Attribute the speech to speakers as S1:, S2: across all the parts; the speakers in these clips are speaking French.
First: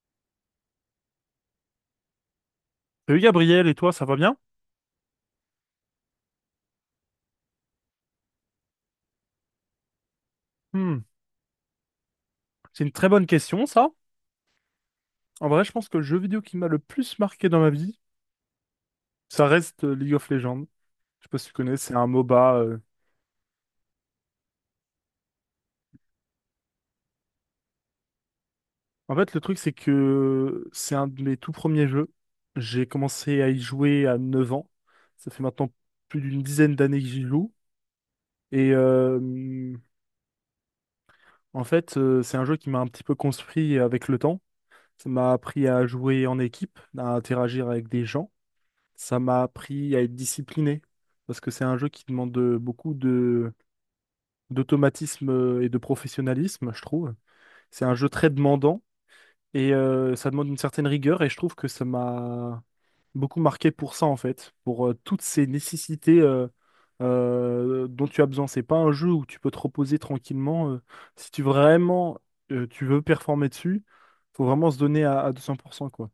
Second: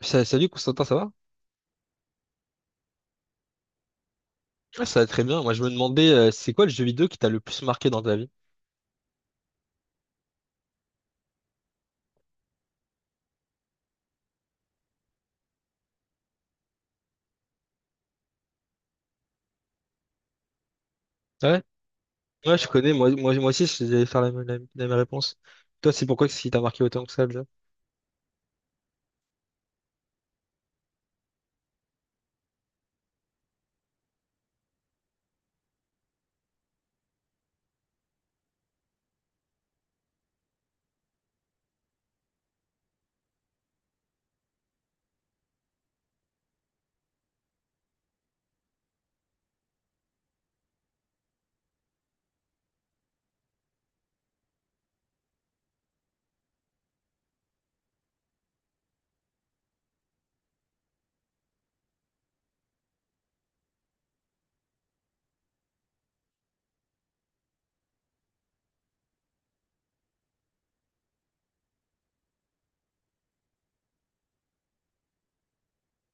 S1: Salut Constantin, ça va?
S2: Salut Gabriel, et toi, ça va bien?
S1: Ouais, ça va très bien. Moi, je me demandais, c'est quoi le jeu vidéo qui t'a le plus marqué dans ta vie?
S2: Hmm, C'est une très bonne question, ça. En vrai, je pense que le jeu vidéo qui m'a le plus marqué dans ma vie, ça reste League of Legends. Je sais pas si tu
S1: Ouais,
S2: connais, c'est un MOBA.
S1: ouais, je connais. Moi, aussi, j'allais faire la, même la même réponse. Toi, c'est pourquoi que ce qui t'a marqué autant que ça, déjà?
S2: En fait, le truc, c'est que c'est un de mes tout premiers jeux. J'ai commencé à y jouer à 9 ans. Ça fait maintenant plus d'une dizaine d'années que j'y joue. Et en fait, c'est un jeu qui m'a un petit peu construit avec le temps. Ça m'a appris à jouer en équipe, à interagir avec des gens. Ça m'a appris à être discipliné, parce que c'est un jeu qui demande beaucoup de d'automatisme et de professionnalisme, je trouve. C'est un jeu très demandant et ça demande une certaine rigueur et je trouve que ça m'a beaucoup marqué pour ça en fait, pour toutes ces nécessités dont tu as besoin. C'est pas un jeu où tu peux te reposer tranquillement. Si tu vraiment tu veux performer dessus, faut vraiment se donner à 200% quoi.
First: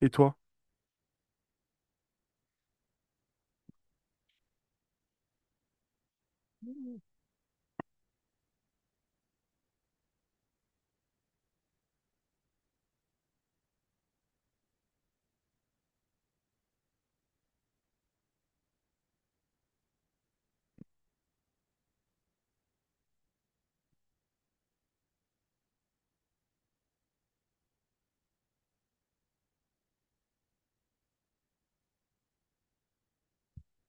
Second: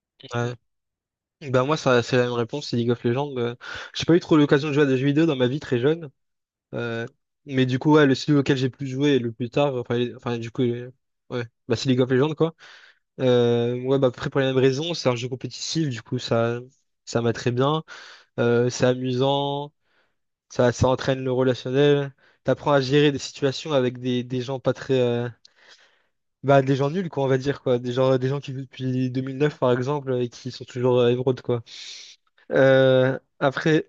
S2: Et toi?
S1: Ouais. Ben moi, ça, c'est la même réponse, c'est League of Legends. J'ai pas eu trop l'occasion de jouer à des jeux vidéo dans ma vie très jeune. Euh, mais du coup, ouais, le celui auquel j'ai plus joué le plus tard, enfin, enfin du coup, ouais, bah, c'est League of Legends, quoi. Ouais, bah, après, pour les mêmes raisons, c'est un jeu compétitif, du coup, ça m'a très bien. C'est amusant. Ça entraîne le relationnel. T'apprends à gérer des situations avec des gens pas très... bah, des gens nuls, quoi, on va dire, quoi. Des gens qui vivent depuis 2009, par exemple, et qui sont toujours émeraudes, quoi. Après,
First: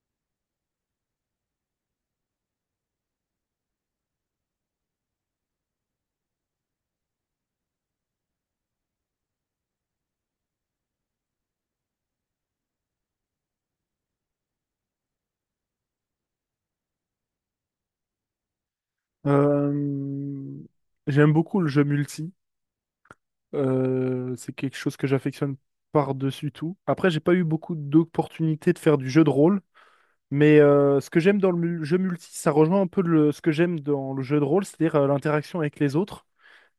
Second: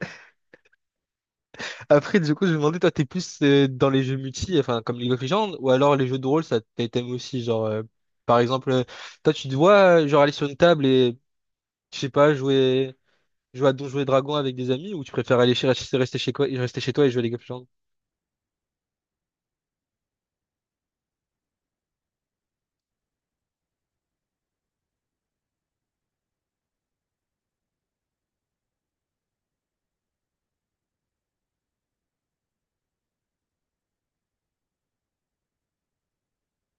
S1: après, du coup, je me demandais, toi, t'es plus dans les jeux multi, enfin, comme League of Legends, ou alors les jeux de rôle, t'aimes aussi, genre... par exemple, toi, tu te vois, genre, aller sur une table et, je sais pas, jouer à Donjons et Dragons avec des amis, ou tu préfères aller chez, rester chez quoi, rester chez toi et jouer à League of Legends?
S2: Euh, J'aime beaucoup le jeu multi. C'est quelque chose que j'affectionne par-dessus tout. Après, j'ai pas eu beaucoup d'opportunités de faire du jeu de rôle, mais ce que j'aime dans le jeu multi, ça rejoint un peu ce que j'aime dans le jeu de rôle, c'est-à-dire l'interaction avec les autres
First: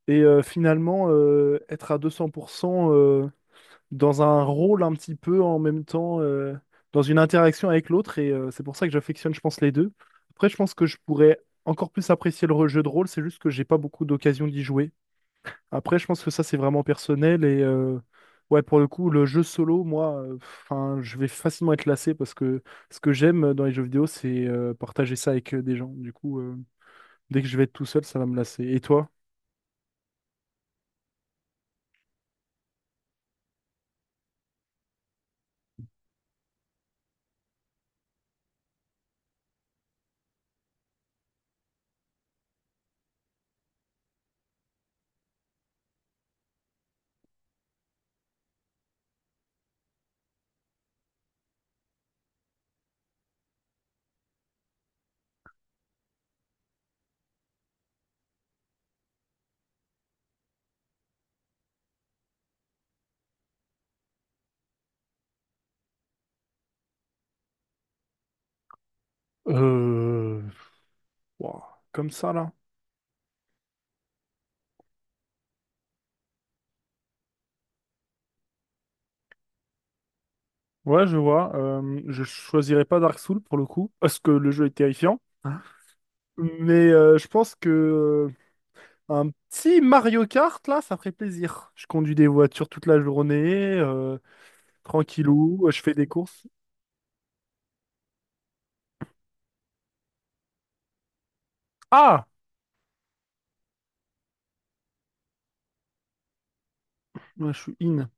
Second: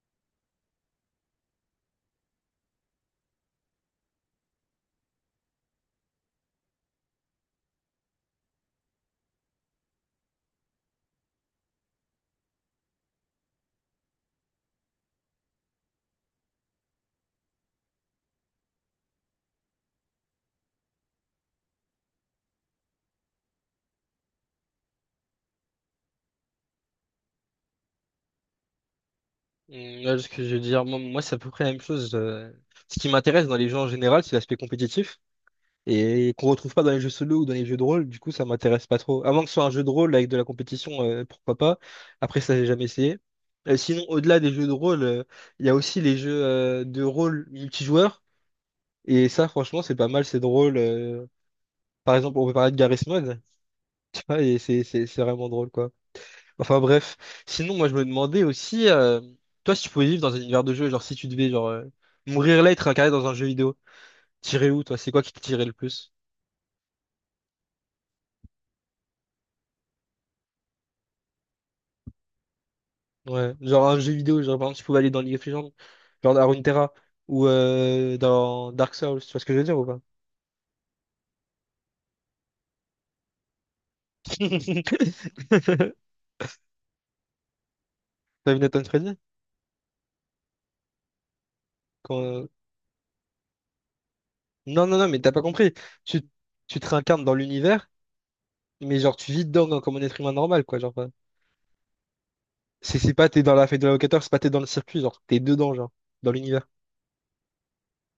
S2: et finalement être à 200% dans un rôle un petit peu en même temps, dans une interaction avec l'autre, et c'est pour ça que j'affectionne, je pense, les deux. Après, je pense que je pourrais encore plus apprécier le jeu de rôle, c'est juste que j'ai pas beaucoup d'occasion d'y jouer. Après, je pense que ça, c'est vraiment personnel. Et ouais, pour le coup, le jeu solo, moi, enfin, je vais facilement être lassé parce que ce que j'aime dans les jeux vidéo, c'est partager ça avec des gens. Du coup, dès que je vais être tout seul, ça va me lasser. Et toi?
S1: Mm, ouais, ce que je veux dire, moi, c'est à peu près la même chose. Ce qui m'intéresse dans les jeux en général, c'est l'aspect compétitif et qu'on retrouve pas dans les jeux solo ou dans les jeux de rôle. Du coup, ça m'intéresse pas trop. À moins que ce soit un jeu de rôle avec de la compétition, pourquoi pas. Après, ça, j'ai jamais essayé. Sinon, au-delà des jeux de rôle, il y a aussi les jeux de rôle multijoueurs. Et ça, franchement, c'est pas mal, c'est drôle. Par exemple, on peut parler de Garry's Mod, tu vois, et c'est vraiment drôle, quoi. Enfin bref. Sinon, moi je me demandais aussi, toi si tu pouvais vivre dans un univers de jeu, genre si tu devais genre mourir là et te réincarner dans un jeu vidéo, t'irais où toi? C'est quoi qui te tirait le plus?
S2: Euh, Ouah, comme ça, là.
S1: Ouais, genre un jeu vidéo, genre par exemple tu pouvais aller dans League of Legends, genre à Runeterra ou dans Dark Souls, tu vois ce que je veux dire ou pas?
S2: Ouais, je vois. Je choisirais pas Dark Souls pour le coup, parce que le jeu est terrifiant. Hein. Mais je pense que
S1: T'as vu Nathan Freddy?
S2: un petit Mario Kart, là, ça ferait plaisir. Je conduis
S1: Quand,
S2: des
S1: euh,
S2: voitures toute la journée. euh,
S1: Non, non, non, mais t'as pas
S2: Tranquillou,
S1: compris.
S2: je fais des
S1: Tu,
S2: courses.
S1: tu te réincarnes dans l'univers, mais genre tu vis dedans comme un être humain normal, quoi. Genre,
S2: Ah!
S1: c'est pas t'es dans la fête de l'avocateur, c'est pas t'es dans le circuit, genre t'es dedans, genre, dans l'univers.
S2: Ouais, je suis in.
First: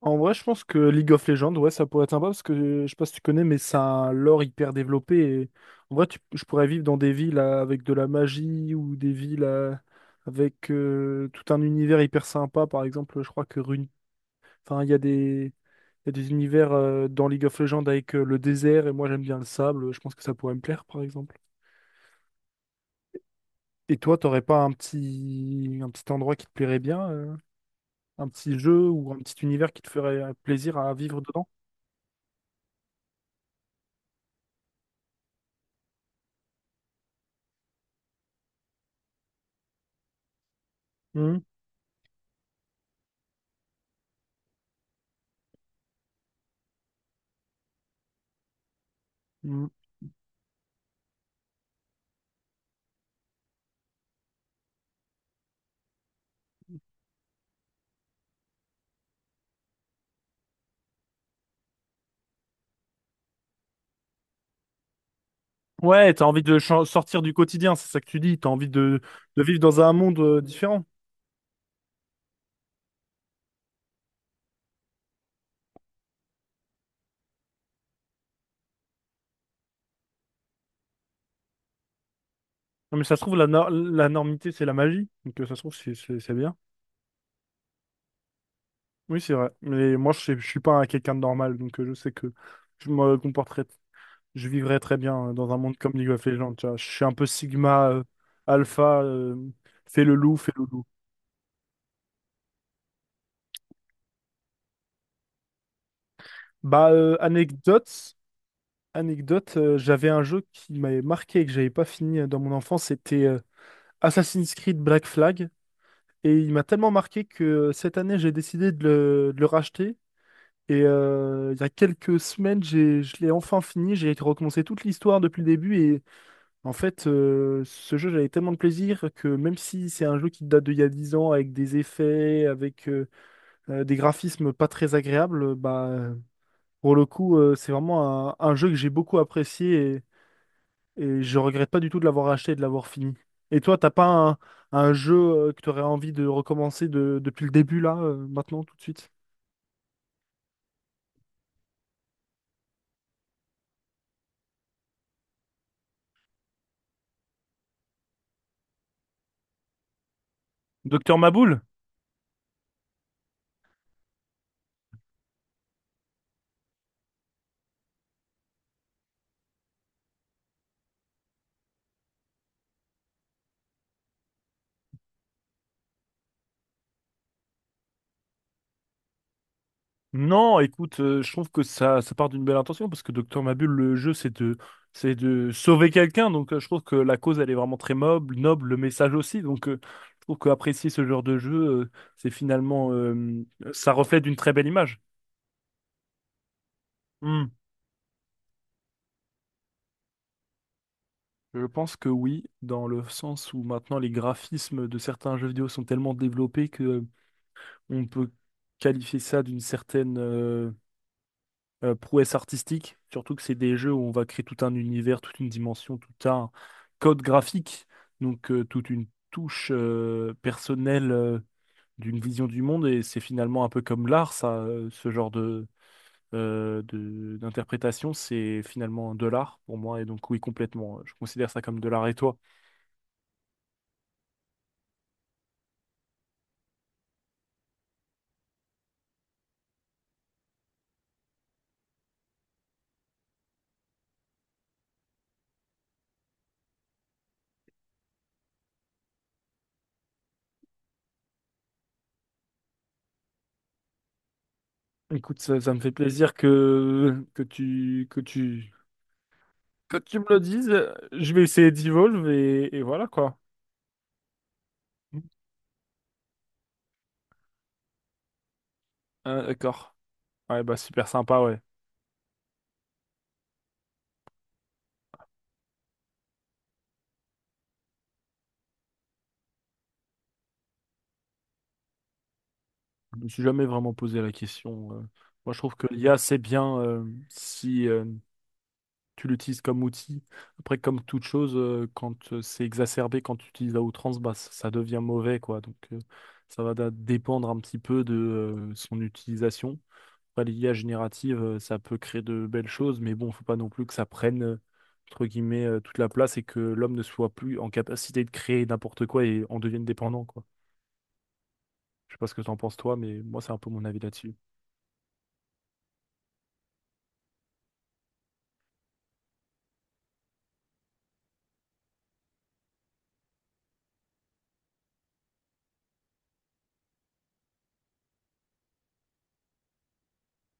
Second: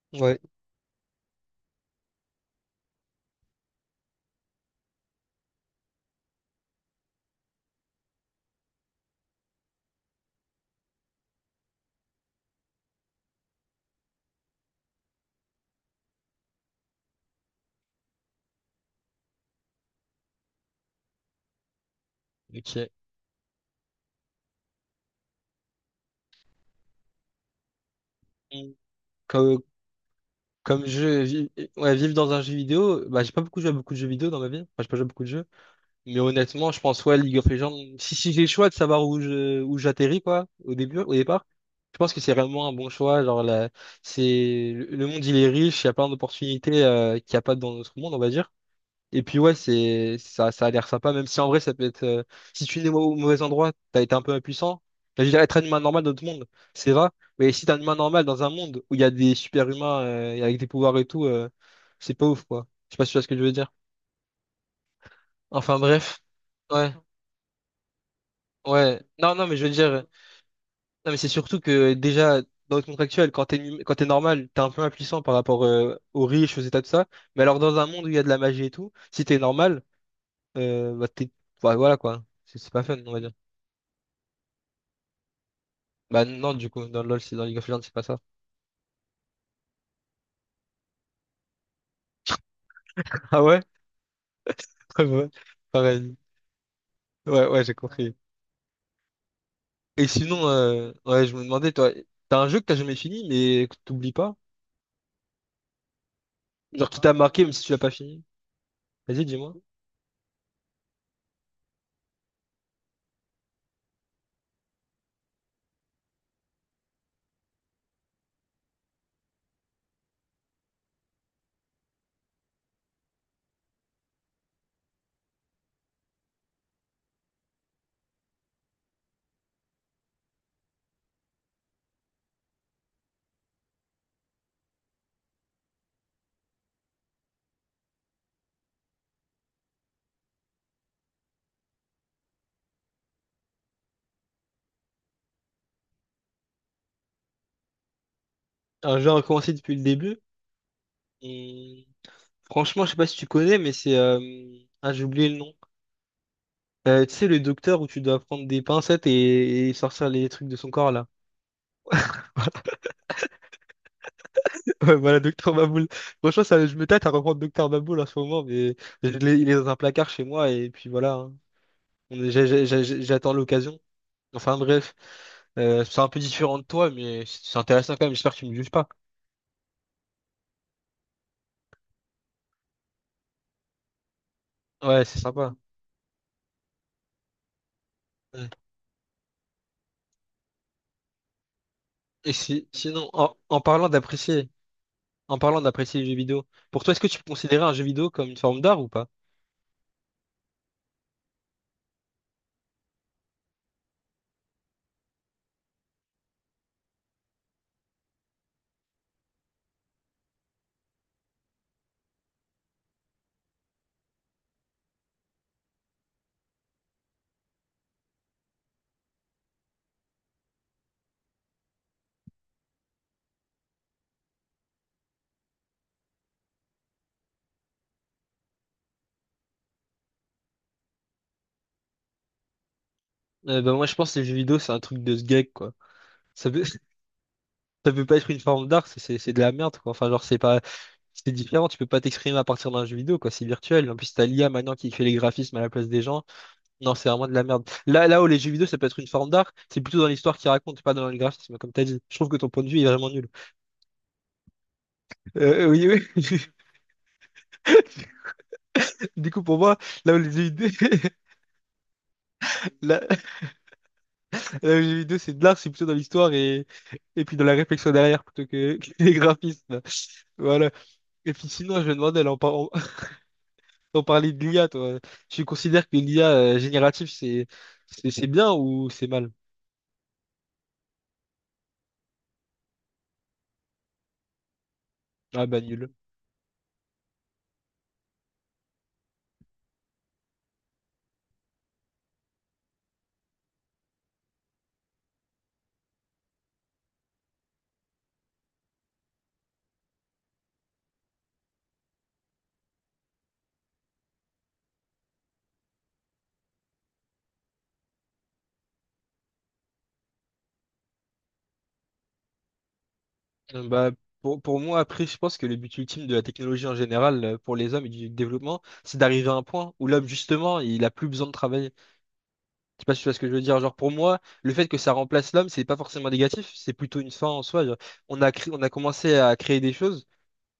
S2: En vrai,
S1: Ouais,
S2: je pense que League of Legends, ouais, ça pourrait être sympa parce que je sais pas si tu connais, mais c'est un lore hyper développé. Et en vrai, je pourrais vivre dans des villes avec de la magie ou des villes avec tout un univers hyper sympa. Par exemple, je crois que enfin, il y a des univers dans League of Legends avec le désert et moi j'aime bien le sable. Je pense que ça pourrait me plaire, par exemple.
S1: ok.
S2: Et toi, t'aurais pas un petit endroit qui te plairait bien? Un petit
S1: Mm.
S2: jeu ou un petit
S1: Comme,
S2: univers qui te ferait plaisir
S1: comme
S2: à vivre
S1: jeu,
S2: dedans?
S1: ouais, vivre dans un jeu vidéo, bah, j'ai pas beaucoup joué à beaucoup de jeux vidéo dans ma vie. Enfin, j'ai pas joué à beaucoup de jeux. Mais honnêtement, je pense, ouais, League of Legends, si j'ai le choix de savoir où j'atterris, quoi, au début, au
S2: Mhm.
S1: départ, je pense que c'est vraiment un bon choix. Genre, là, le monde, il est riche, il y a plein d'opportunités, qu'il n'y a pas dans notre monde, on va dire. Et puis ouais,
S2: Mhm.
S1: ça a l'air sympa, même si en vrai ça peut être si tu es au mauvais endroit, t'as été un peu impuissant. Là, je veux dire être un humain normal dans notre monde, c'est vrai. Mais si t'es un humain normal dans un monde où il y a des super-humains et avec des pouvoirs et tout, c'est pas ouf quoi. Je sais pas si tu vois ce que je veux dire. Enfin
S2: Ouais,
S1: bref.
S2: t'as envie de
S1: Ouais,
S2: sortir du quotidien, c'est ça que tu dis. T'as envie
S1: ouais.
S2: de,
S1: Non,
S2: de
S1: non, mais
S2: vivre
S1: je veux
S2: dans
S1: dire.
S2: un monde différent.
S1: Non, mais c'est surtout que déjà, dans notre monde actuel, quand t'es normal, t'es un peu impuissant par rapport aux riches, aux états, tout ça. Mais alors dans un monde où il y a de la magie et tout, si t'es normal. Bah, bah, voilà quoi. C'est pas fun,
S2: Non, mais
S1: on
S2: ça
S1: va
S2: se
S1: dire.
S2: trouve, la, nor- la normité, c'est la magie. Donc ça se trouve, c'est c'est-
S1: Bah
S2: c'est
S1: non,
S2: bien.
S1: du coup, dans LoL, c'est dans League of Legends, c'est pas ça.
S2: Oui, c'est vrai. Mais moi, je suis pas un quelqu'un de normal, donc je sais que je me
S1: Ah ouais?
S2: comporterais, je vivrais très
S1: Ouais, ouais.
S2: bien dans un monde comme League
S1: Pareil.
S2: of Legends. Tu vois. Je suis un peu
S1: Ouais, ouais, j'ai
S2: Sigma,
S1: compris.
S2: Alpha, fais
S1: Et
S2: le loup,
S1: sinon,
S2: fais le loup.
S1: ouais, je me demandais, toi, t'as un jeu que t'as jamais fini, mais que t'oublies pas? Genre
S2: Bah,
S1: qui t'a marqué même si tu l'as pas fini? Vas-y, dis-moi.
S2: Anecdote, j'avais un jeu qui m'avait marqué et que j'avais pas fini dans mon enfance, c'était Assassin's Creed Black Flag. Et il m'a tellement marqué que cette année, j'ai décidé de le racheter. Et il y a quelques semaines, je l'ai enfin fini. J'ai recommencé toute l'histoire depuis le début. Et en fait, ce jeu, j'avais tellement de plaisir que même si c'est un jeu qui date d'il y a 10 ans, avec des effets, avec des graphismes pas très agréables, bah, pour le coup, c'est vraiment un jeu que j'ai beaucoup apprécié. Et je regrette pas du tout de l'avoir acheté et de l'avoir fini. Et toi, t'as pas un jeu que tu aurais envie de recommencer depuis le début, là, maintenant, tout de
S1: Un jeu
S2: suite?
S1: à recommencer depuis le début. Et franchement, je sais pas si tu connais, mais c'est... ah, j'ai oublié le nom. Tu sais, le docteur où tu dois prendre des pincettes et sortir les trucs de son corps, là.
S2: Docteur Maboul?
S1: Ouais, voilà, Docteur Maboul. Franchement, ça, je me tâte à reprendre Docteur Maboul en ce moment, mais il est dans un placard chez moi, et puis voilà. Hein. J'attends l'occasion. Enfin, bref. C'est un peu différent de toi, mais c'est intéressant quand même. J'espère que tu me juges pas.
S2: Non, écoute, je trouve que ça part d'une belle intention parce que Docteur Mabule, le jeu, c'est de,
S1: Ouais,
S2: c'est
S1: c'est
S2: de
S1: sympa.
S2: sauver quelqu'un. Donc, je trouve que la cause, elle est vraiment très noble,
S1: Ouais.
S2: noble, le message aussi. Donc, je trouve qu'apprécier ce genre de jeu, c'est
S1: Et si,
S2: finalement,
S1: sinon,
S2: ça reflète une très belle image.
S1: en parlant d'apprécier les jeux vidéo, pour toi, est-ce que tu peux
S2: Hmm.
S1: considérer un jeu vidéo comme une forme d'art ou pas?
S2: Je pense que oui, dans le sens où maintenant les graphismes de certains jeux vidéo sont tellement développés que on peut qualifier ça d'une certaine prouesse artistique, surtout que c'est des jeux où on va créer tout un univers, toute une dimension, tout un code graphique, donc toute une touche personnelle d'une vision du monde, et c'est finalement un peu comme l'art, ça, ce genre d'interprétation, c'est finalement de l'art pour moi, et donc oui, complètement, je considère ça comme de l'art. Et toi?
S1: Ben moi, je pense que les jeux vidéo, c'est un truc de ce geek, quoi. Ça, peut- ça peut pas être une forme d'art, c'est de la merde, quoi. Enfin, genre, c'est différent, tu peux pas t'exprimer à partir d'un jeu vidéo, quoi, c'est virtuel. En plus, t'as l'IA maintenant qui fait les graphismes à la place des gens. Non, c'est vraiment de la merde. Là où les jeux vidéo, ça peut être une forme d'art, c'est plutôt dans l'histoire qu'ils racontent, pas dans le graphisme, comme t'as dit. Je trouve que ton point de vue est vraiment nul.
S2: Écoute, ça, ça me fait
S1: Oui, oui.
S2: plaisir que, que tu, que tu,
S1: Du coup, pour moi,
S2: que
S1: là où
S2: tu
S1: les
S2: me le
S1: jeux vidéo,
S2: dises, je vais essayer d'Evolve, et voilà
S1: là
S2: quoi.
S1: où les jeux vidéo, c'est de l'art, c'est plutôt dans l'histoire et puis dans la réflexion derrière, plutôt que, que les
S2: Ah,
S1: graphismes.
S2: d'accord. Ouais,
S1: Voilà.
S2: bah super
S1: Et
S2: sympa,
S1: puis
S2: ouais.
S1: sinon, je me demandais, là, on parlait de l'IA, toi. Tu considères que l'IA générative, c'est bien ou c'est mal?
S2: Je me suis jamais vraiment posé la question.
S1: Ah
S2: Moi, je
S1: bah
S2: trouve que
S1: nul.
S2: l'IA, c'est bien si tu l'utilises comme outil. Après, comme toute chose, quand c'est exacerbé, quand tu utilises à outrance, bah, ça devient mauvais, quoi. Donc, ça va dépendre un petit peu de son utilisation. Après, l'IA générative, ça peut créer de belles choses, mais bon, faut pas non plus que ça prenne, entre guillemets, toute la place et que l'homme ne soit plus en capacité de créer n'importe quoi et en devienne dépendant, quoi. Je sais pas ce que t'en penses toi, mais moi c'est un
S1: Euh,
S2: peu mon
S1: Bah,
S2: avis là-dessus.
S1: pour moi, après, je pense que le but ultime de la technologie en général, pour les hommes et du développement, c'est d'arriver à un point où l'homme, justement, il a plus besoin de travailler. Je sais pas si tu vois ce que je veux dire. Genre, pour moi, le fait que ça remplace l'homme, c'est pas forcément négatif, c'est plutôt une fin en soi. Genre, on a commencé à créer des choses.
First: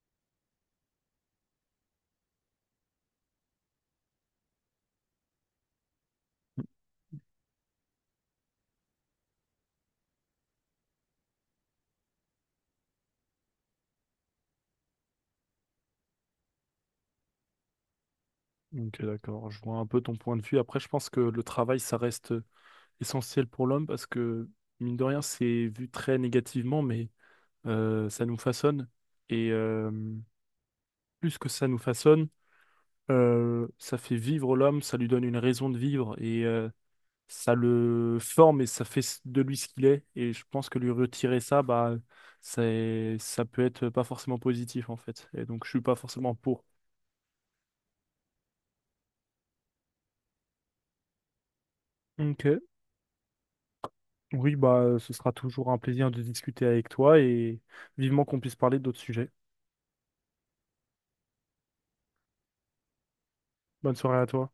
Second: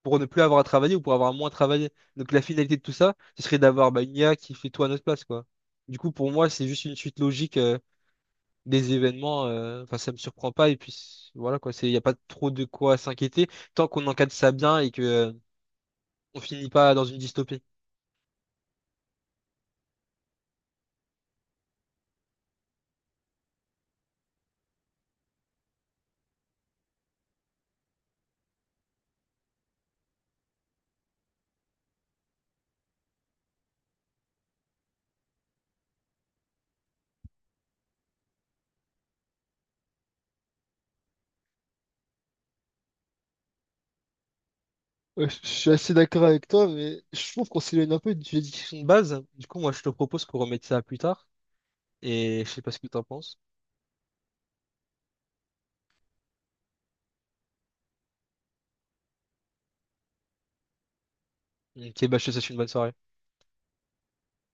S1: Pour ne plus avoir à travailler ou pour avoir moins travaillé. Donc la finalité de tout ça, ce serait d'avoir bah, une IA qui fait tout à notre place, quoi. Du coup, pour moi, c'est juste une suite logique des événements. Enfin, ça me surprend pas. Et puis voilà, quoi. Il n'y a pas trop de quoi s'inquiéter tant qu'on encadre ça bien et que on finit pas dans une dystopie.
S2: Ok, d'accord. Je vois un peu ton point de vue. Après, je pense que le travail, ça reste essentiel pour l'homme parce que, mine de rien, c'est vu très négativement, mais ça nous façonne. Et plus que ça nous façonne, ça fait vivre l'homme, ça lui donne une raison de vivre. Et ça le forme et ça fait de lui ce qu'il est. Et je pense que lui retirer ça, bah, ça peut être pas forcément positif en
S1: Ouais,
S2: fait. Et
S1: je
S2: donc
S1: suis
S2: je suis
S1: assez
S2: pas
S1: d'accord
S2: forcément
S1: avec
S2: pour.
S1: toi, mais je trouve qu'on s'éloigne un peu du Discussion de base. Du coup, moi, je te propose qu'on remette ça à plus tard. Et
S2: Ok.
S1: je sais pas ce que tu en penses.
S2: Oui, bah, ce sera toujours un plaisir de discuter avec toi et vivement qu'on puisse parler d'autres sujets.
S1: Ok, bah, je te souhaite une bonne soirée.
S2: Bonne soirée à toi.